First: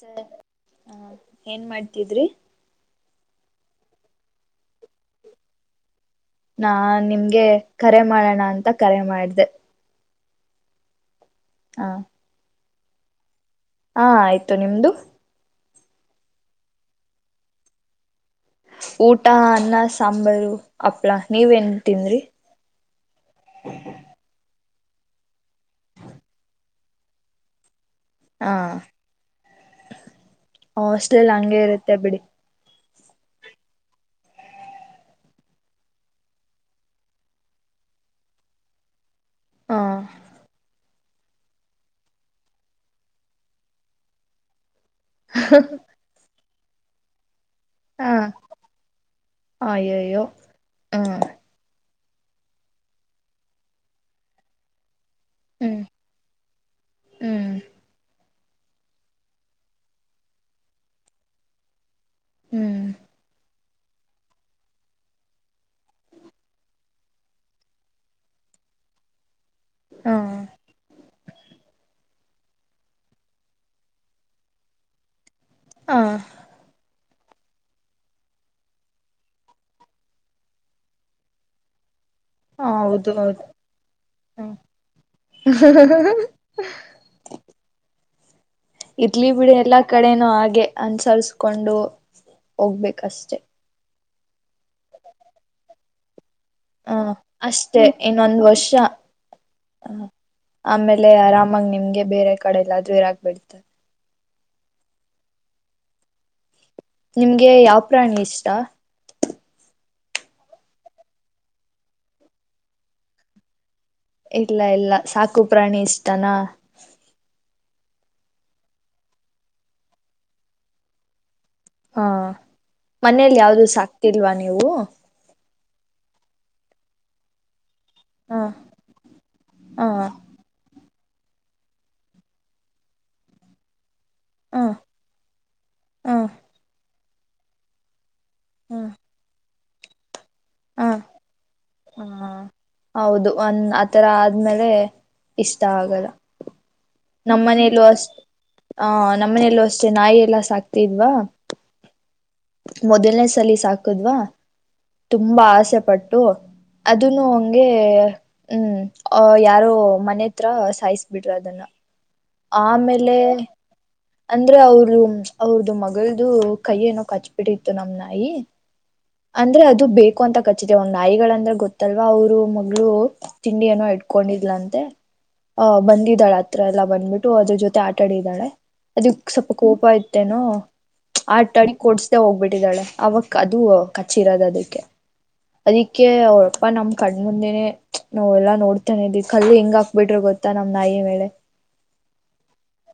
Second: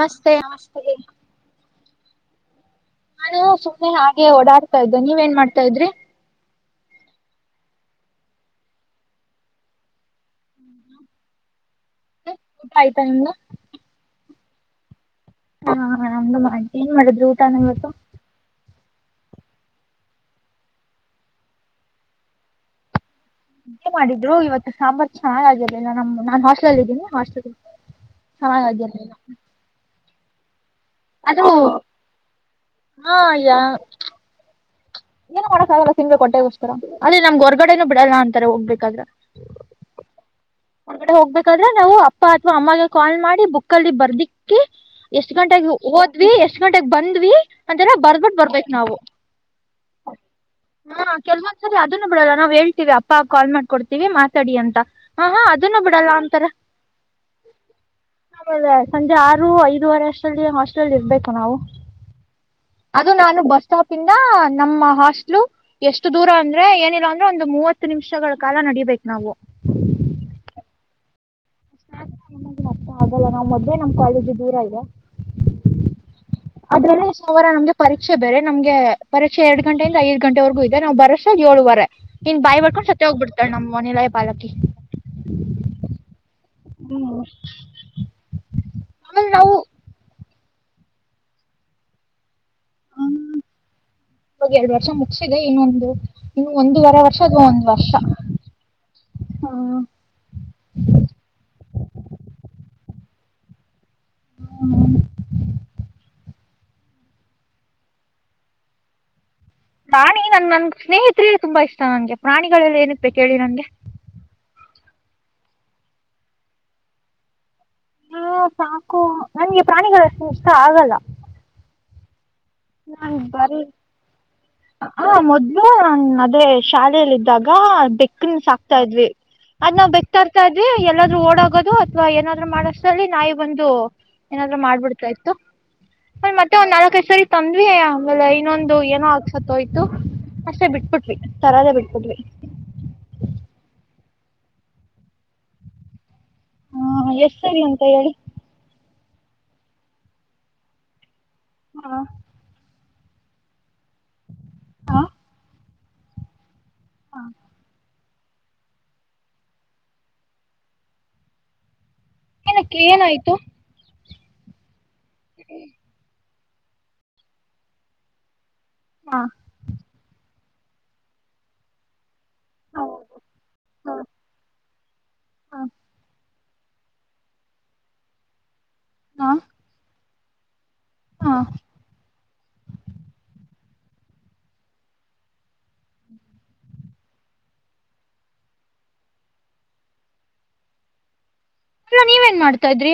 ನಮಸ್ತೆ ಹ ಏನ್ ಮಾಡ್ ಇದಿದ್ರೆ ನಾನು ಸುಮ್ಮನೆ ಹಾಗೆ ಓಡಾಡ್ತಾ ಇದ್ದೆ ನೀವ ಏನ್ ಮಾಡ್ತಾ ಇದ್ರಿ ನಾ ನಿಮ್ಗೆ ಕರೆ ಮಾಡೋಣ ಅಂತ ಕರೆ ಮಾಡ್ದೆ ಹಾ ಹ್ಮ ಊಟ ಆಯ್ತಾ ನಿಮ್ದ? ಹಾ ಆಯ್ತು ನಿಮ್ದು, ಹಾ ನಮ್್ದು ಮಾಡ ಏನ್ ಮಾಡಿದ್ರು ಊಟ ನಿವತ್ತು ಊಟ ಅನ್ನ ಸಾಂಬಾರು ಹಪ್ಳಾ ನೀವೇನ್ತನ್್ರಿ ಇಷ್ಟೆ ಮಾಡಿದ್ರು ಇವತ್ತು. ಹಂಬತ್ ಚಾ ಆಿಲ್ಲಲ್ಲ ನಮ್ಮ್ ನಾನ್ ಹೊಾಸ್ಟೆಲ್ಲ ಇದೀನಿ ಹೊಾಸ್ಟ ಹ ಹಾ ಹಾಗೆಲ್ಲ. ಹೊಸ್ಲೇಲ್ ಹಂಗೆ ಇರುತ್ತೆ ಬಿಡಿ. ಹಾ ಯಾ. ಏನ ಮಾಡಕ್ಕಾಗಲ್ಲ ಸಿಮೆ ಕೊಟ್ಟೆಗೋಸ್ಕರ ಅಲ್ಲಿ ನಮ್ಗೆ ಹೊರ್ಗಡೆನೂ ಬಿಡಲ್ಲ ಅಂತಾರೆ ಹೋಗ್ಬೇಕಾದ್ರೆ. ಹಾ. ಒಂದ್ಗಡೆ ಹೋಗ್ಬೇಕಾದ್ರೆ ನಾವು ಅಪ್ಪ ಅಥವಾ ಅಮ್ಮಗೆ ಕಾಲ್ ಮಾಡಿ ಬುಕ್ಲ್ಲಿ ಬರ್ದಿಕ್ಕಿ. ಎಷ್ಟ್ ಗಂಟಾಗಿ ಹೋದ್ವಿ ಎಷ್ಟ. ಎಷ್ಟ ಗಂಟೆಗೆ ಬಂದ್ವಿ. ಅಂತ ಹ ಬರ್ಬಿಟ್ಟ ಬರ್ಬೇಕ ನಾವು ಅಯ್ಯಯ್ಯೋ ಹ್ಮ ಕೆೊಂದ. ಅ ಬಿಡಲ್ಲ ನಾವ್ ಹೇಳ್ತೀವಿ ಅಪ್ಪ ಕಾಲ್ ಮಾಡ್ಕೊಡ್ತೀವಿ ಮಾತಾಡಿ ಅಂತ. ಹಾ ಹಾ ಅದನ್ನು ಹ್ಮ್ ಬಿಡಲ್ಲ ಒಂತರ. ಹ್ಮ್ ಆೇ ಸಂಜೆ ಆರು ಐದುವರೆ ಅಷ್ಟಲ್ಲಿ ಮಸ್ಲ್ಲಿ ಇರ್ಬೇಕು ನಾವು. ಹ್ಮ್ ಅದು ನಾನು ಬಸ್ ಸ್ಟಾಪ್. ಇಿಂದ ನಮ್ಮ ಹಾಸ್ಟ್ಲು ಎಷ್ಟು ದೂರ ಅಂದ್ರೆ ಏನಿಲ್ಲ ಅಂದ್ರೆ ಒಂದು ಮೂವತ್ತು ನಿಮಿಷಗಳ ಕಾಲ ನಡಬೇಕಕ್ ನಾವು. ಹಾ. ಮ ಹಾಗಲ್ಲ ನಾ್ ಮದ್ೆೇ ನಮ್ಮ್ಾಲೇಜ್ ದೂರ ಇದೆ. ಹ ಅದ್ರಲ್ಲ ಎಷ್ಟ. ಸೋಮವಾರ ನಮಗೆ ಪರೀೆ ಬರೆ ನಮಗೆ ಪರೀಕ್ಷೆ ಎರ ಗಂಟೆಯಿಂದ ಐದು ಗಂಟೆವರೆಗೂ ಇದೆ ನಾವು ಬರಸ ಏಳುವರೆ. ಇನ್ ಬಾಯಿ ಬರ್ಕೊಂಡ್ ಸತ್ತ ಹೌದು ಹೌದು ಹೋಗ್ಬಿಡ್ತಾಳ ನಮ್ ಮನಲಾಯ ಪಾಲಕಿ. ಹ್ಮ್. ಇರ್ಲಿ ಬಿಡಿ ಎಲ್ಲಾ ಕಡೆನೂ ಆಗ್ಲಿ ಗೆ ಅನುಸರಿಸಕೊಂಡು ಹೋಗ್ಬೇಕಷ್ಟೆ. ಇವಾಗ ಎರಡ್ ವರ್ಷ ಮುಗಸಿದೆ ಇನ್ನೊಂದು. ಇನ್ನು ಒಂದೂವರೆ ಹ್ಮ ವರ್ಷ ಅಥವಾ ಒಂದು ಅಷ್ಟೇ ವರ್ಷ ಇನ್ನೊಂದ್ ವರ್ಷ ಆ, ಹ್ಮ್ ಆಮೇಲೆ ಆರಾಮಾಗ ನಿಮ್ಗೆ ಬೇರೆ ಕಡೆಲ್ಲಾದ್ರು ಇರಕ್ ಬಿಡ್ತಾರೆ ಹ್ಮ. ನಿಮ್ಗೆ ಯಾವ್ ಪ್ರಾಣಿ ಇಷ್ಟ. ಪ್ರಾಣಿ ನನ್ ನನ್ಗೆ ಸ್ನೇಹಿತರಲ್ಲಿ ತುಂಬಾ ಇಷ್ಟ ನಂಗೆ ಪ್ರಾಣಿಗಳೆಗಳಲ್ಲಿ ಏನ ಬೇಳಿ ನನ್ಗೆ. ಇಲ್ಲ ಇಲ್ಲ ಸಾಕು ಪ್ರಾಣಿ ಇಷ್ಟನಾ. ಹಾ ಸಾಕು ನನ್ಗೆ ಪ್ರಾಣಿಗಳಷ್ಟು ಇಷ್ಟ ಆಗಲ್ಲ. ಹಾ. ನನ್ ಮನೇಲಿ ಬರಿ ಯಾವ್ದು ಸಾಕ್ತಿಲ್ವಾ ನೀವು? ಹ ಮೊದ್ಲು ಹೇ ಶಾಲೆಯಲ್ಲಿ ಇದಿದ್ದಾಗ. ಹ ಬೆಕ್ಕನ್ ಸಾಕ್ತಾ ಇದ್ವಿ ಅದ್ ಹ ನಾವು ಬೆಕ್ ತರ್ತಾ ಇದ್ವಿ ಎಲ್ಲ ಓಡಾಗೋದು ಅಥವಾ ಏನಾದ್ರು ಮಾಡಷ್ಟ್ರಲ್ಲಿ ನಾಯಿ ಬಂದು ಏನಾದ್ರೂ ಹ ಮಾಡ್ಬಿಡ್ತಾ ಇತ್ತು ಹ ಮ ಮತ್ತೆ ಒಂದ್ ನಾಲಕ್ ತಂದ್ವಿ ಆಮೇಲೆ ಇನ್ನೊಂದು ಹ ಏನೋ ಆಗ್ಸತ್ತೋಯ್ತು [unintelligible] ಅಷ್ಟೆ ಹ ಬಿಟ್ಬುಟ್ವಿ ತರದೇ ಬಿಟ್ಬಿಟ್ವಿ ಈ ತರ ಆದ್ಮೇಲೆ ಇಷ್ಟ ಆಗಲ್ಲ ಹಾ ಎಷ್ಟ್ ಸರಿ ಅಂತ ನಮ್ಮನೇಲ್ಲೂ ಹೇಳಿ ಅಷ್ಟ ಹ ನಮ್ಮ ಮನೆಯಲ್ಲೂ ಅಷ್ಟೆ ನಾಯಿ ಎಲ್ಲ ಸಾಕ್ತಿದ್ವಾ ಹಾ ಮೊದಲ್ನೇ ಸಲಿ ಸಾಕದ್ವಾ ಹಾ ತುಂಬಾ ಆಸೆ ಪಟ್ಟು ಅದನು ಹಂಗೆ ಹ್ಮ್ ಅ ಯಾರೋ ಮನೆ ಹತ್ರ ಸಾಯಸ್ ಬಿಟ್ರು ಅದನ್ನ ಏನಕ್ಕೆ ಆಮೇಲೆ ಏನಾಯ್ತು ಅಂದ್ರೆ ಅವರು ಅವ್ರ್ದ ಮಲ್ದು ಕೈ ಏನೋ ಕಚ್ಬಿಟ್ಟಿತ್ತು ನಮ್ ನಾಯಿ ಹಾ ಅಂದ್ರೆ ಅದು ಬೇಕು ಅಂತ ಕ [unintelligible] ಒಂದ್ಾಯಿಗಳ ಅಂದ್ರೆ ಗೊತ್ತಲ್ವ ಅವ್ರು ಮಗಳು ಹೌದು ತಿಂಡಿಯ ನೋ ಹಾ ಇಟ್ಕೊಂಡಿದ್ಲ ಅಂತೆ ಹಾ ಹ ಬಂದಿದ್ದಾಳ ಹತ್ರ ಎಲ್ಲ ಬಂದ್ಬಿಟ್ಟು ಅದ್ರ ಜೊತೆ ಆಟ ಆಡಿದ್ದಾಳೆ ಹಾ ಅದಕ್ ಸ್ವಲ್ಪ ಕೋಪ ಆಯ್ತು ೆ ನ ಹಾ ಆಡಿಿ ಕೊಡ್ಸ್ ಹೋಗ್ಬಿಟ್ಟಿದ್ದಾಳೆ ಅವಕ್ ಅದು ಕಚಿರೋದ ಅದಕ್ಕೆ ಅದಿಕ್ಕೆ ಅವ್ರಪ್ಪಾ ನಮ್ ಕಣ್ಮಂದೆನನೆ ನಾವ ಎಲ್ಲಾ ನೋಡ್ತಾನ ಇದಿವಿ ಕಲ್ಲಿ ಹೆಂಗ ಹಾಕ್ಬಿಟ್ರರು ಗೊತ್ತಾ ನಮ್ ನಾಯಿ ಮೇಲೆ ಅಲ್ಲ ನೀವೇನ್ ಮಾಡ್ತಾ ಇದ್ರಿ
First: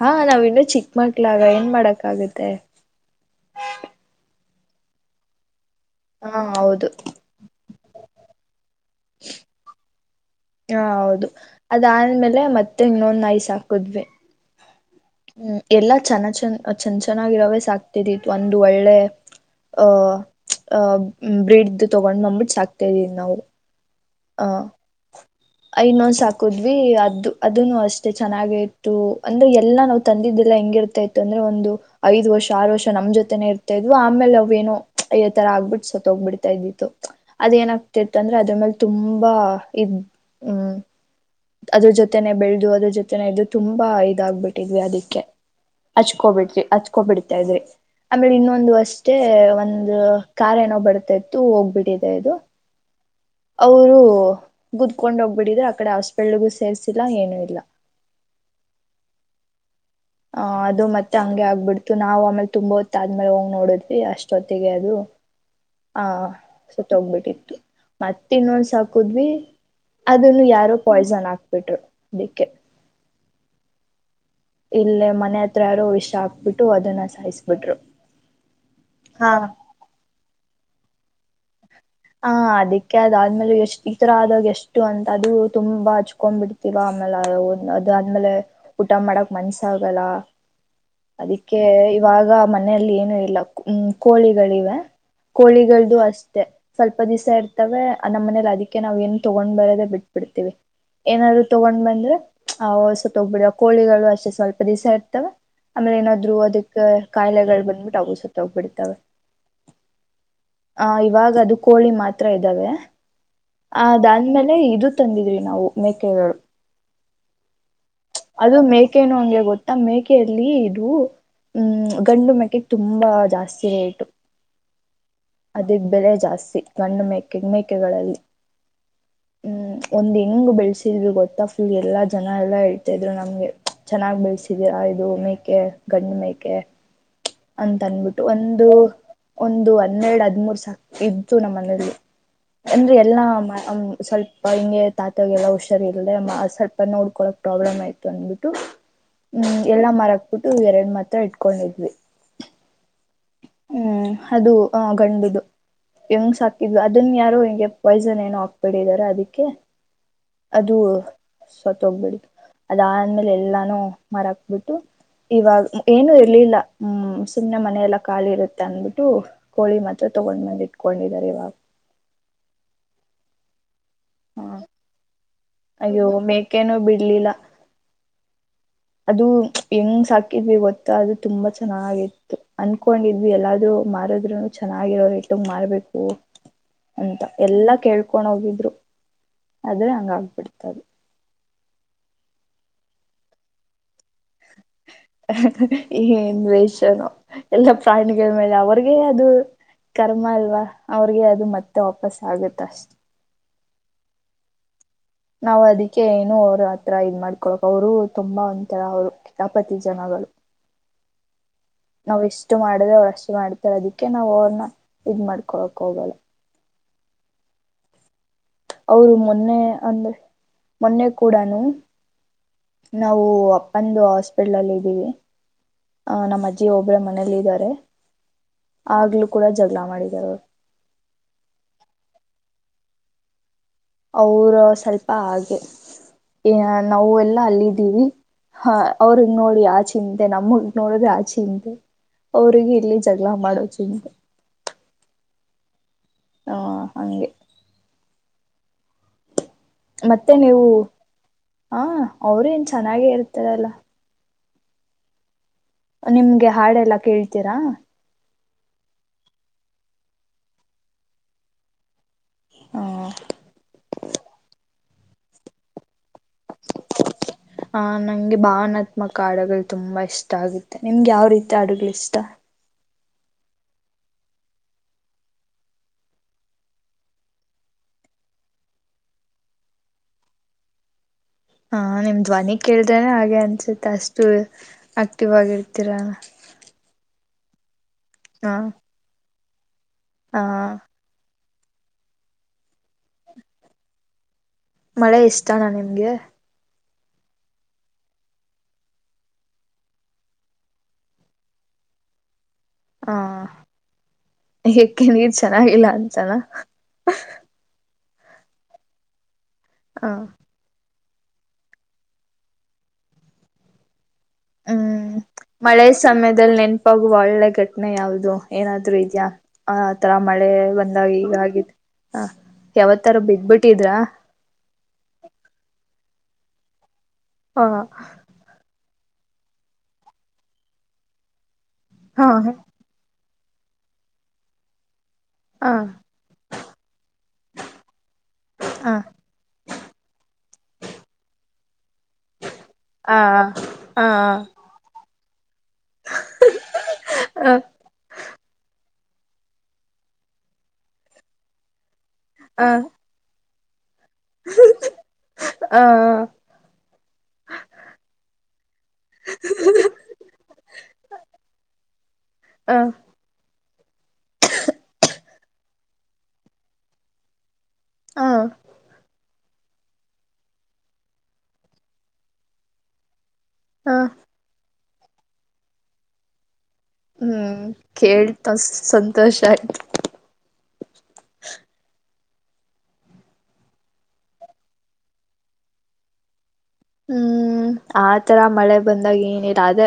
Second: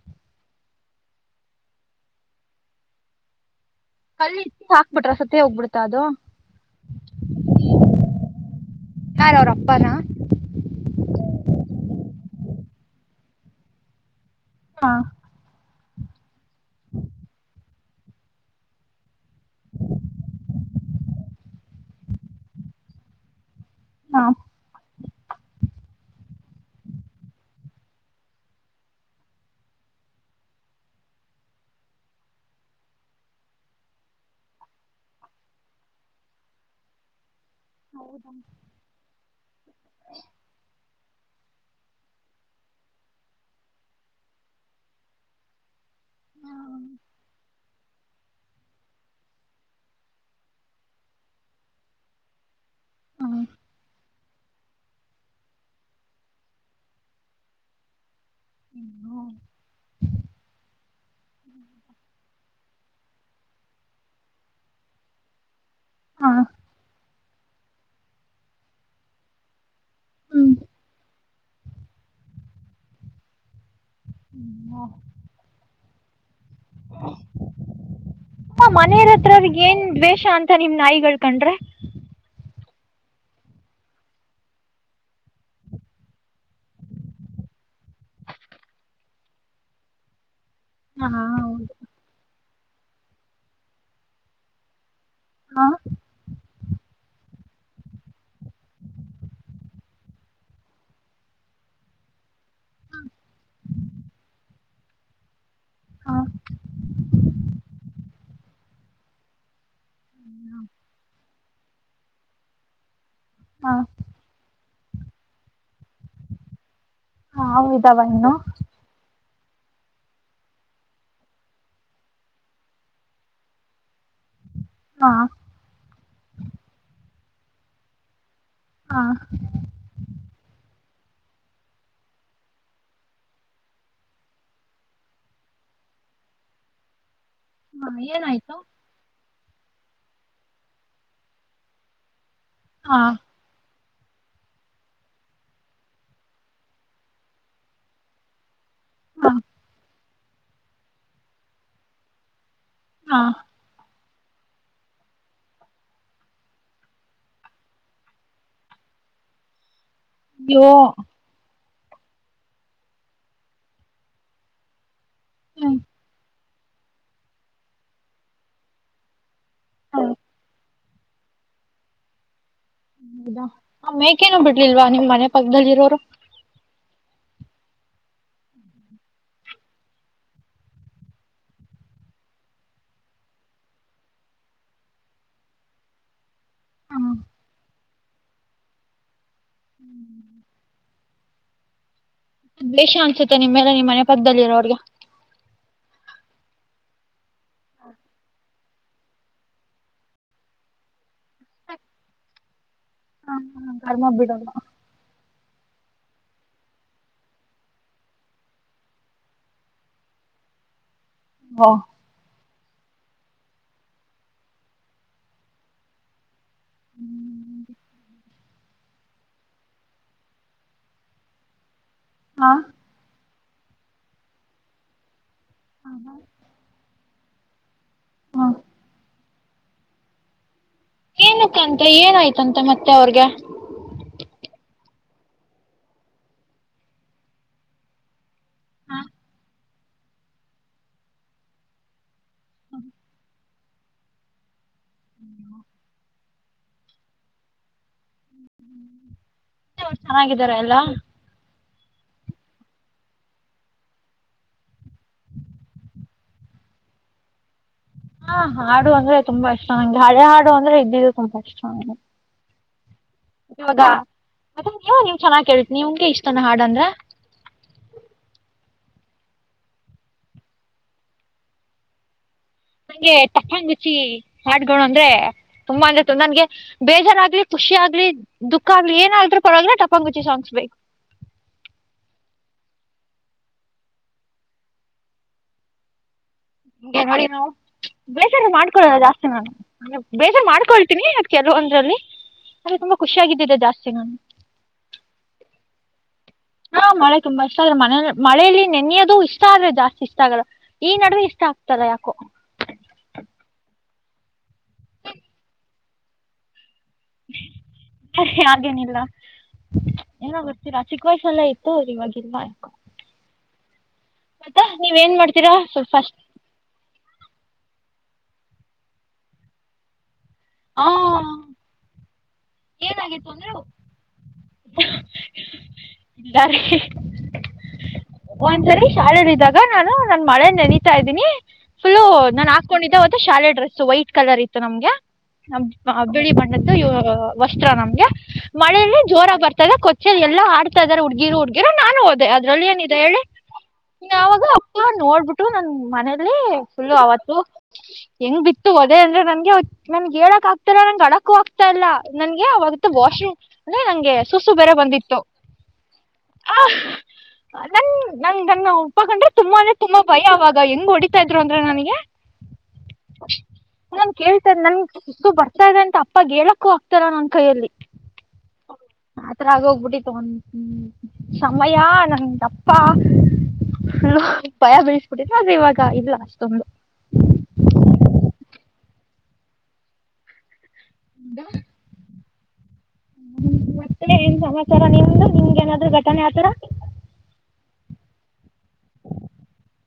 ಹಾ ನಾವ್ ಇನ್ನು ಚಿಕ್ಕ ಮಕ್ಳಾಗ ಏನ್ ಮಾಡಕ್ಕ ಆಾಗುತ್ತೆ ಇ ಹಾಕ್ಬಿ್ರ ಸ ಹೋಗ್ಬಿಟ್ಟ ಹಾ ಹೌದು ಹಾನ್ ಅವ್ರಪ್ಪಾನ ಹಾ ಹೌದು ಅದಾದ್ಮೇಲೆ ಮತ್ತೆ ನೊಂದ ನಾಯಸ್ ಹಾಕದ್ವಿ ಹಾ. ಹ್ಮ್ ಎಲ್ಲಾ ಚೆನ್ನ ಚಂದ ಚಂದ ಚೆನ್ನಾಗಿರೋವೇ ಸಾಕ್ತಿದಿತ್ ಒಂದು ಒಳ್ಳೆ ಅಹ ಅಹ ಬ್ರಿಡ್ ತಗೊಂಡ್ ಬಂದ್ಬಿಟ್ಟ ಸಾಕ್ತಿದವಿ ನಾವು. ಹಾ ಹ. ಐನ್ನೊಂದ ಸಾಕುದ್ವಿ ಅದದು ಅದನು ಅಷ್ಟೇ ಚೆನ್ನಾಗೆ ಇತ್ತು ಅಂದ್ರೆ ಎಲ್ಲಾ ನಾವ್ ತಂದಿದ್ದೆಲ್ಲ ಹೆಂಗಿರ್ತಾ ಇತ್ತು ಅಂದ್ರೆ ಒಂದು ಐದ್ ವರ್ಷ ಆರು ವರ್ಷ ನಮ್ ಜೊತೆನೆ ಇರ್ತಾ ಇದ್ವಿ ಆಮೇಲೆ ಅವ್ ಏನೋ ಅ ತರ ಆಗ್ಬಿಟ್ಟ ಸ ಹೋಗ್ಬಿಡ್ತಾ ಇದ್ದಿತ್ತು. ಅದೇಏನಾಗಗ್ತಿತ್ತ ಅಂದ್ರೆ ಅದ ಮೇಲೆ ತುಂಬಾ. ಬಾ. ಇದು. ಅದ್ರ ಜೊತೆನೆ ಬೆಳೆ್ದದು ಅದ್ರ ಜೊತೆನೆ ಇದು ತುಂಬಾ ಇದಾಗಬಿಟ್ಟಿದ್ವಿ ಅದಿಕ್ಕೆ ಹಚ್ಕೋಬಿಟ್ರಿ ಹಚ್ಕೋಬಿಡ್ತಾ ಇದ್ರಿ ಆಮೇಲೆ ಇನ್ನೊಂದು ಅಷ್ಟೇ ಒಂದು ಕಾರ್ ಏನೋ ಬರ್ತ ಇತ್ತು ಹೋಗ್ಬಿಟ್ಟಿದೆ ಇದು. ಕೂತ್ಕೊಂಡ ಹೋಗ್ಬಿಡಿದ್ರೆ ಆ ಕಡೆ ಹಾಸ್ಪಿಟ್ಲ್ಗೂ ಸೇರ್ಸಿಲ್ಲ ಏನು ಇಲ್ಲ. ಹ್ಮ ಹ್ಮ. ಹ ಅದು ಮತ್ತೆ ಹಂಗೆ ಆಗ್ಬಿಡ್ತು ನಾವವು ಆಮೇಲೆ ತುಂಬ ಹೊತ್ತ ಆದ್ಮೇಲೆ ಹೋಗ್ ನೋಡಿದ್ವಿ ಅಷ್ಟೊತ್ತಿಗೆ ಅದು. ಆ ಹಾ ಸುತ್ತ ಹೋಗ್ಬಿಟ್ಟಿತ್ತು. ಮತ್ತ ಇನ್ನೊಂದ್ ಸಾಕುದ್ವಿ ಅದನ್ನು ಹ್ಮ್ ಯಾರೋ ಪಾಯ್ಸನ್ ಹಾಕ್ಬಿಟ್ರು ಅದಿಕ್ಕೆ. ಇಲ್ಲೇ ಮನೆ. ಹತ್ರಾರರು ಇಷ್ಟ ಹಾಕ್ಬಿಟ್ಟು ಅದನ್ನ ಸಾಯಿಸಬಿಟ್ರು. ಮನೆಯ ಹತ್ರದ ಏನ್ ದ್ವೇಷ ಅಂತ ನಿಮ್ ನಾಯಿ. ಕೇಳ್ಕೊಂಡ್ರೆ. ಹ ಅದಕ್ಕೆ ಅದಾದ್ಮೇಲೆ ಎಷ್ಟ್ ಈತರ ಆದಾಗ ಎಷ್ಟು ಅಂತ ಅದು ತುಂಬಾ ಹಚ್ಕೊಂಡ್ ಬಿಡ್ತಿವ ಆಮೇಲೆ ಅದ ಆದ್ಮೇಲೆ ಊಟ ಮಾಡಕ್ ಮನ್ಸ ಆಾಗಲ್ಲ. ಹಾ ಅದಿಕ್ಕೆ ಹೌದು ಇವಾಗ. ಮನೆಯಲ್ಲಿ ಏನು ಇಲ್ಲ ಹ್ಮ ಕೋಳಿಗಳಿವೆ. ಹಾ ಕೋಳಿಗಳದು ಅಷ್ಟೇ. ಸ್ವಲ್ಪ ದಿವಸ ಇರ್ತವೆ ಅ ನಮ್ಮ ಮನೇಲಿ ಅದಕ್ಕೆ ನಾವ್ ಏನ್ ತಗೊಂಡ್ ಬರೋದೆ ಬಿಟ್ಬಿಡ್ತೀವಿ ಏನಾದ್ರು ತಗೊಂಡ್ ಬಂದ್ರೆ ಅವ ಸತ್ತ ಹೋಗ್ಬಿಡ ಕೋಳಿಗಳು ಅಷ್ಟೆ ಸ್ವಲ್ಪ ದಿವಸ ಇರ್ತವೆ ಆಮೇಲೆ ಹಾ ಏನಾದ್ರು ಅದಕ್ ಕಾಯಿಲೆಗಳು ಬಂದ್ಬಿಟ್ಟು ಅವು ಸತಹೊಗ್ಬಿಡ್ತವೆ ಆಹ ಇವಾಗ ಅದಕ್. ಕೋಳಿ ಮಾತ್ರ ಇದ್ದಾವೆ ಹಾ ಅ ಅದಾದ್ಮೇಲೆ ಇದು ತಂದಿದ್ರಿ ನಾವು ಮೇಕೆಗಳು. ಹಾ ಹೌದು. ಅದು ಮೇಕೆನು ಹಂಗೆ ಗೊತ್ತ. [unintelligible] ಮೇಕೆಯಲ್ಲಿ ಇದು ಹ್ಮ್ ಗಂಡು ಮೇಕೆಗೆ ತುಂಬಾ ಜಾಸ್ತಿ ರೇಟು. ಹಾ. ಅದಕ್ಕ ಬೆಲೆ ಜಾಸ್ತಿ ಗಂಡು ಮೇಕೆ ಮೇಕೆಗಳಲ್ಲಿ ಹಾ ಹ್ಮ್ ಒಂದ್ ಹೆಂಗ ಬೆಳೆಸಿದೀವಿ ಗೊತ್ತಾ ಫುಲ್ ಎಲ್ಲಾ ಜನ ಎಲ್ಲಾ ಹೇಳ್ತಾ ಇದ್ರು ನಮ್ಗೆ ಚೆನ್ನಾಗ್ ಬೆಳೆಸಿದೀರಾ ಇದು ಮೇಕೆ ಗಂಡ ಮೇಕೆ. ಅಂತ ಹಾ ಅಂದ್ಬಿಟ್ಟು ಏನಾಯ್ತು ಒಂದು. ಒಂದು ಹನ್ನೆರಡು ಹದ್ಮೂರ್ ಸಾಕ ಇದ್ದತ್ತು ನಮ್ಮ ಮನೆಯಲ್ಲಿ ಅನ್ ಹಾ ಎಲ್ಲಾ ಸ್ವಲ್ಪ ಹಿಂಗೆ ತಾತಾಗ ಎಲ್ಲ ಹುಷಾರ ಇರ್ದೆ ಸ್ವಲ್ಪ ನೋಡ್ಕೊಳಕ್ ಪ್ರಾಬ್ಲಮ್ ಆಯ್ತು ಅಂದ್ಬಿಟ್ಟು ಹಾ ಹ್ಮ್ ಎಲ್ಲ ಮರಾಕ್ ಬಿಟ್ಟು ಎರಡು ಮಾತ್ರ ಇಟ್ಕೊಂಡಿದ್ವಿ ಹಾ ಹ್ಮ್ ಅದು ಗಂಡಿದು ಹೆಂಗ್ ಸಾಕಿದ್ು ಅದನ್ ಯಾರು ಹಿಂಗೆ ಪಾಯ್ಸನ್ ಏನು ಹಾಕ್ಬಿಡಿದಾರ ಅದಕ್ಕೆ ಅಯ್ಯೋ ಅದು ಸತ್ ಹೋಗ್ಬಿಟತ್ತು ಅದಾದ್ಮೇಲೆ ಎಲ್ಲಾನು ಮರಾಕ್ ಬಿಟ್ಟು ಹ್ಮ್ ಇವಾಗ ಏನು ಇರ್ಲಿಲ್ಲ ಹ್ಮ ಸುಮ್ಮನೆ ಮನೆಯಲ್ಲ. ಖಾಲಿ ಇರತ್ತೆ ಅಂದಬಿಟ್ಟು. ಕೋಳಿ ಹಾ ಮಾತ್ರ ತಗೊಂಡ್ ಬಂದಿ. ಕೊಂಡಿದ್ದಾರೆ ಇವಾಗ. ಹೌದ. ಆ ಮೇಕೇನು ಹ ಬಿಡ್ಲಿಲ್ವಾ ನಿಮ್ ಮನೆ ಪಕ್ಕದಲ್ಲಿ ಇರೋರು. ಅಯ್ಯೋ ಮೇಕೆನೂ ಬಿಡ್ಲಿಲ್ಲ ಅದು ಹೆಂಗ್ ಸಾಕಿದ್ವಿ ಗೊತ್ತಾ ಅದು ತುಂಬಾ ಚೆನ್ನಾಗಿತ್ತು ಅನ್ಕೊಂಡಿದ್ವಿ ಎಲ್ಲಾದ್ರು ಮಾರುದ್ರುನು ಚೆನ್ನಾಗಿರೋ ರೇಟ್ಗ್ ಮಾರ್ಬೇಕು. ಹ್ಮ್. ಅಂತ ಎಲ್ಲಾ ಕೇಳ್. [unintelligible] ಹೋಗಿದ್ರು. ಆದ್ರೆ ಹಂಗ್ ಆಗ ಬಿಟ್ಟತ್ತದು. ದ್ವೇಷ ಅನ್ಸುತ್ತೆ ನಿಮ್ ಮೆಲೆ ನಿಮ್ಮ ಮನೆ ಪಕ್ದಲ್ಲಿ ಇರೋರಿಗೆ. [unintelligible] ಏನ್ ದ್ವೇಷಾನೊ. ಎಲ್ಲ ಪ್ರಾಣಿಗಳ ಮೇಲೆ ಅವ. ಅವ್ರಿಗೆ ಅದು ಕರ್ಮ ಅಲ್ವಾ ಅವ್ರಿಗೆ ಅದು ಮತ್ತೆ ವಾಪಸ್ ಆಗತ್ತ ಅಷ್ಟೇ. ಹ ಕರ್ಮ ಬಿಡಲ್ಲ. ನಾವು ಅದಕ್ಕೆ ಏನು ಅವ್ರ ಹತ್ರ ಇದ್ ಮಾಡ್ಕೊಳ್ಕ್ ಅವರು ತುಂಬಾ ಒಂಥರ ಅವ್ರು ಕಿತಾಪತಿ ಜನಗಳು. ಓ ನಾವ ಎಸ್ಟ್. ಮಾಡಿದ್ರೆ ಅವ್ರು ಅಷ್ಟ ಮಾಡ್ತಾರೆ ಅದಕ್ಕೆ ನಾವ್ ಅವ್ರನ್ನ ಇದ್ ಮಾಡ್ಕೊಳಕ್ ಹೋಗಲ್ಲ. ಹ್ಮ್. ಅವರು ಮೊನ್ನೆ ಅಂದ್ರೆ ಮೊನ್ನೆ ಕೂಡನು. ಹಾ ನಾವು. ಒಂದು ಹಾಸ್ಪಿಟ್ಲ್ ಅಲ್ಲಿ ಇದ್ದೀವಿ. ಹ ನಮ್ಮ ಅಜ್ಜಿ ಒಬ್ಬಳೆ ಮನ. ನಲ್ಲಿ ಇದಾರೆ ಹಾ ಆಗ್ಲೂ ಕೂಡ ಜಗಳ ಮಾಡಿದ್ದಾರೆ ಅವ್ರು. ಏನಕ್ಕಂತೆ ಏನಾಯ್ತಂತೆ ಮತ್ತೆ ಅವ್ರಗೆ. ಅವರ ಸ್ವಲ್ಪ ಹಾಗೆ ಏ ನಾವ ಎಲ್ಲಾ ಅಲ್ಲಿದ್ದೀವಿ. ಹಾ ಅವ್ರುಗ್ ನೋಡಿ ಆಚೆ ಚಿಂತೆೆ ನಮ್ಮಗ್ ನೋಡಿದ್ರೆ ಆ ಚಿಂತೆೆ ಅವ್ರಿಗೆ ಇಲ್ಲಿ ಜಗಳ ಮಾಡದು ಚಂದ ಹಾ ಹಂಗೆ ಹ್ಮ್ [unintelligible] ಚೆನ್ನಾಗಿದಾರೆ ಅಲ್ಲಾ. ಹಾ ಅವರು ಏನ್ ಚೆನ್ನಾಗೆ ಇರ್ತಾರಲ್ಲ. ನಿಮ್ಗೆ ಹಾಡೆಲ್ಲ ಕೇಳ್ತೀರಾ? ಹಾ ಹಾಡು ಅಂದ್ರೆ ತುಂಬಾ ಇಷ್ಟ ನಂಗೆ ಹಳೆ ಹಾಡು ಅಂದ್ರೆ ಇದ್ದಿದ್ದು ತುಂಬಾ ಇಷ್ಟ ನಂಗೆ, ಹ್ಮ ಇವಾಗ ಮತ್ತೆ ನೀವು ನೀವ್ ಚೆನ್ನಾಗಿ ಕೇಳ್ತಿನಿ ನಿಮ್ಗೆ ಇಷ್ಟ. ಹಾ ನಂಗೆ ಬಾನ ಮಕ್ಕ ಹಾಡುಗಳು ತುಂಬಾ ಇಷ್ಟ ಆಗುತ್ತೆ ನಿಮ್ಗೆ ಯಾವ ರೀತಿ ಹಾಡುಗಳು ಇಷ್ಟ ನಂಗೆ ಟಪಾಂಗುಚಿ ಹಾಡ್ಗಳು ಅಂದ್ರೆ ತುಂಬಾ ಅಂದ ನನ್ಗೆ ಬೇಜಾರಾಗ್ಲಿ ಖುಷಿ ಆಗ್ಲಿ ದುಃಖ ಆಗ್ಲಿ ಏನಾದ್ರು ಪರವಾಗಿಲ್ಲ ಟಪಾಂಗುಚಿ ಸಾಂಗ್ಸ್ ಬೇಕು. ಹಾ ನಿಮ್ ಧ್ವನಿ ಕೇಳ್ರೇನೆ ಹಾಗೆ ಅನ್ಸುತ್ತೆ ಅಷ್ಟು ಆಕ್ಟಿವ್ ಆಗಿರ್ತೀರ ನಿಗೆ ಮಾಡಿ ನಾವ ಬೇಸ ಹ ಮಾಡ್ಕೊಳೋ ಜಾಸ್ತಿ ನಾನು ಹ ಬೇಜಾರ ಮಾಡ್ಕೊಳ್ತೀನಿ ಕೆಲ ಅಂದ್ರಲ್ಲಿ ಅಲ್ಲಿ ತುಂಬಾ ಖುಷಿಯಾಗಿದ್ದಿದೆ ಜಾಸ್ತಿ ನಾನು ಮಳೆ ಇಷ್ಟನಾ ನಿಮ್ಗೆ. ಹಾ ಮಳೆ ತುಂಬಾ ಇಷ್ಟ ಅ ಮನ ಮಳೇಯಲ್ಲಿ ನೆನೆಯೋದು ಇಷ್ಟ ಆದ್ರೆ ಜಾಸ್ತಿ ಇಷ್ಟ ಆಗಲ್ಲ ಈ ನಡುವೆ ಇಷ್ಟ ಆಗ್ತಲ್ಲ ಯಾಕೋ ಹಾ ಏಕೆ ನೀರ್ ಚೆನ್ನಾಗಿ. ಹಾಗೆನಿಲ್ಲ ಹ ಏನ ಬರ್ತೀರಾ. ಚಿಕ್ಕ ವಯಸ್ಸಲ್ಲೇ ಇತ್ತು ಅದರ ಇವಾಗಿಲ ಆ ಎಪ್ಪ. ಹ್ಮ್ ಮಳೆ ಸಮಯದಲ್ಲಿ ನೆನಪಾಗ ಒಳ್ಳೆ ಘಟನೆ ಯಾವುದು? ದು ಏನಾದ್ರು ಇದೆಯಾ ಆ ತರ. ಮಳೆ ಬಂದಾಗ ಹಾಂ ಈಗ ಆಗಿದೆ. ಹ ಯಾವತ್ರ ಏನಾಗಿತ್ತು ಬಿದ್ದಬಿಟ್ಟಿದ್ರ. ಇಲ್ಲಾ ರೀ. ಹಾ ಶಾಲೆಲಿ ಇದ್ದಾಗ ನಾನು ನಾನ್ ಮಳೆಲಿ ನೆನಿತಾ ಇದಿನಿ. ಫುಲ್ಲ ಹಾ ನಾನ್ ಹ ಹಾಕೊಂಡಿದ್ದ. ಶಾಲೆ ಡ್ರೆಸ ವೈಟ್ ಕಲರ್ ಇತ್ತು ನಮ್ಗೆ ಹ ಬಳಿ ಬಣ್ಣದ್ದು ನಮ್ಗೆ ಹ ಮಳೆಯಲ್ಲಿ ಹ ಜೋರ ಬರ್ತದೆ ಕೊಚ್ಚ ಎಲ್ಲ ಆಡತಾ ಇದಾರೆ ಹುಡ್ಗಿರು ಹುಡ್ಗಿರು ನಾನು ಹೋದೆ ಇದ್ರಲ್ಲಿ ಏನಿದೆ ಹೇಳಿ ಹ ಯಾವಾಗ ಹ ಅಕ್ಕ ನೋಡ್ಬಿಟ್ಟು ಟ್ಟು ನನ್ನ ಮನೇಲಿ ಫುಲ್ಲ ಅವತ್ತು ಹೆಂಗ್ ಬಿತ್ತು ಅದೇ ಅಂದ್ರೆ ನಂಗೆ ನನ್ಗೆ ಹೇಳಕ್ ಆಗ್ತಲ್ಲ ನಂಗೆ ಅಳಕು ಆಗ್ತಾ ಇಲ್ಲ ನನ್ಗೆ ಅವತ್ತು ವಾಷ್ರೂಮ್ ನಂಗೆ ಸುಸು ಬೇರೆ ಬಂದಿತ್ತು ಹ ನ ನ ನನ್ನ ಅಪ್ಪ ಕಂಡರೆ ತುಂಬಾ ಅಂದ್ರೆ ತುಂಬಾ ಭಯ ಅವಾಗ ಹೆಂಗ ಹೊಡಿತಾ ಇದ್ರು ಅಂದ್ರೆ ನನಗೆ ಹ ನನ್ ಕೇಳ್ತಾ ನನ್ ಸುಸು ಬರ್ತ. ಗದ ಅಂತ ಅಪ್ಪಗ ಹೇಳಕ. ಇತ್ತರ ನ ನನ್ನ ಕೈಯಲ್ಲಿ. ಹಾ ಆತರ ಆಗೋಗ್ಬಿಟ್ಟಿತ್ತು ಒ ಸಮಯ ನಂಗ ತಪ್ಪಾ. ಹ ನ ಭಯ ಬಿಳ ಕುಡಿಲ್ಲ ಆದರ ಇವಾಗ ಇದು ಇಲ್ಲ ಅಷ್ಟೊಂದುಂದು ಹ್ಮ್ ಕೇಳ್ತಾ ಸಂತೋಷ ಆಯ್ತು ಇಾ. ಹ್ಮ ಮತ್ತೆ ಏನ್ ಸಮಾಚಾರ ನಿಮ್ದು ನಿಮ್ಗೆ ಏನಾದ್ರು ಘಟನೆ ಆತರ. ಹ್ಮ್ ಆತರ ಮಳೆ ಬಂದಾಗ ಏನಿಲ್ಲ ಅದೇ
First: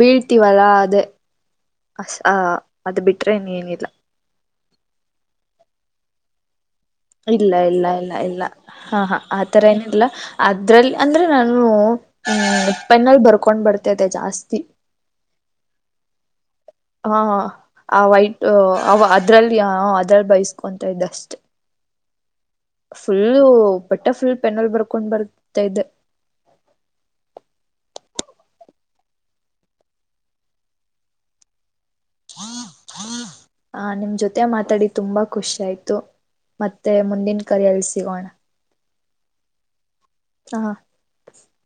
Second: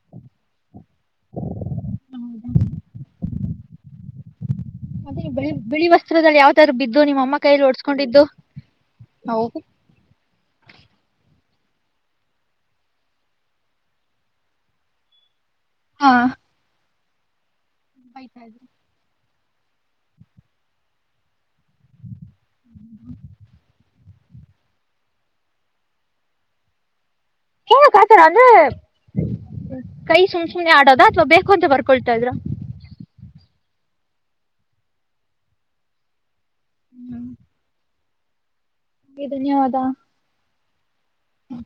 ಬೀಳ್ತೀವಲ್ಲಾ. ಅದೇ ಅ ಅದು ಬಿಟ್ರೆನು ಏನಿಲ್ಲ. ಚತ್ರದಲ್ಲಿ ಇಲ್ಲ ಇಲ್ಲ ಇಲ್ಲ ಇಲ್ಲ ಹಾ ಹಾ ಆ ಹೌದು ತರ ಏನ ಇಲ್ಲ ಅದ್ರಲ್ಲಿ ಅಂದ್ರೆ ನಾನ ಹ ಹ್ಮ್ ಉಪ್ಪೆನಲ್ ಬರ್ಕೊಂಡ್ ಬರ್ತತೆ ಜಾಸ್ತಿ ಹಾ ಹಾ ಆ ವೈಟ್ ಅದ್ರಲ್ಲಿ ಅದ್ರಲ್ಲಿ ಬೈಸ್ಕೊತ ಇದ್ದಷ್ಟೇ. ಫುಲ್ಲು. ಪಟ್ಟ ಫುಲ್ ಪೆನಲ್ ಬರ್ಕೊಂಡ್ ಬರ್ತಾ್ದೆ. ಆ ಏನಕ್ಕೆ ಅಂದ್ರೆ ಕೈ ಸುಮ್ ಸುಮ್ನೆ ಆಡೋದ ಅಥವಾ ಬೇಕು ಅಂತ ಬರ್. ಕೊಳ್ತಾ ಇದ್್ರರು. ಆ ನಿಮ್ ಜೊತೆ ಮಾತಾಡಿ ತುಂಬಾ ಖುಷಿ ಆಯ್ತು. ಮತ್ತೆ ಮುಂದಿನ ಕರಿ ಎಲ್ಸ. ಗಣ. ಹಗೆ ನ್ಯವದಾ. ಹಾ. ಹ್ಮ್.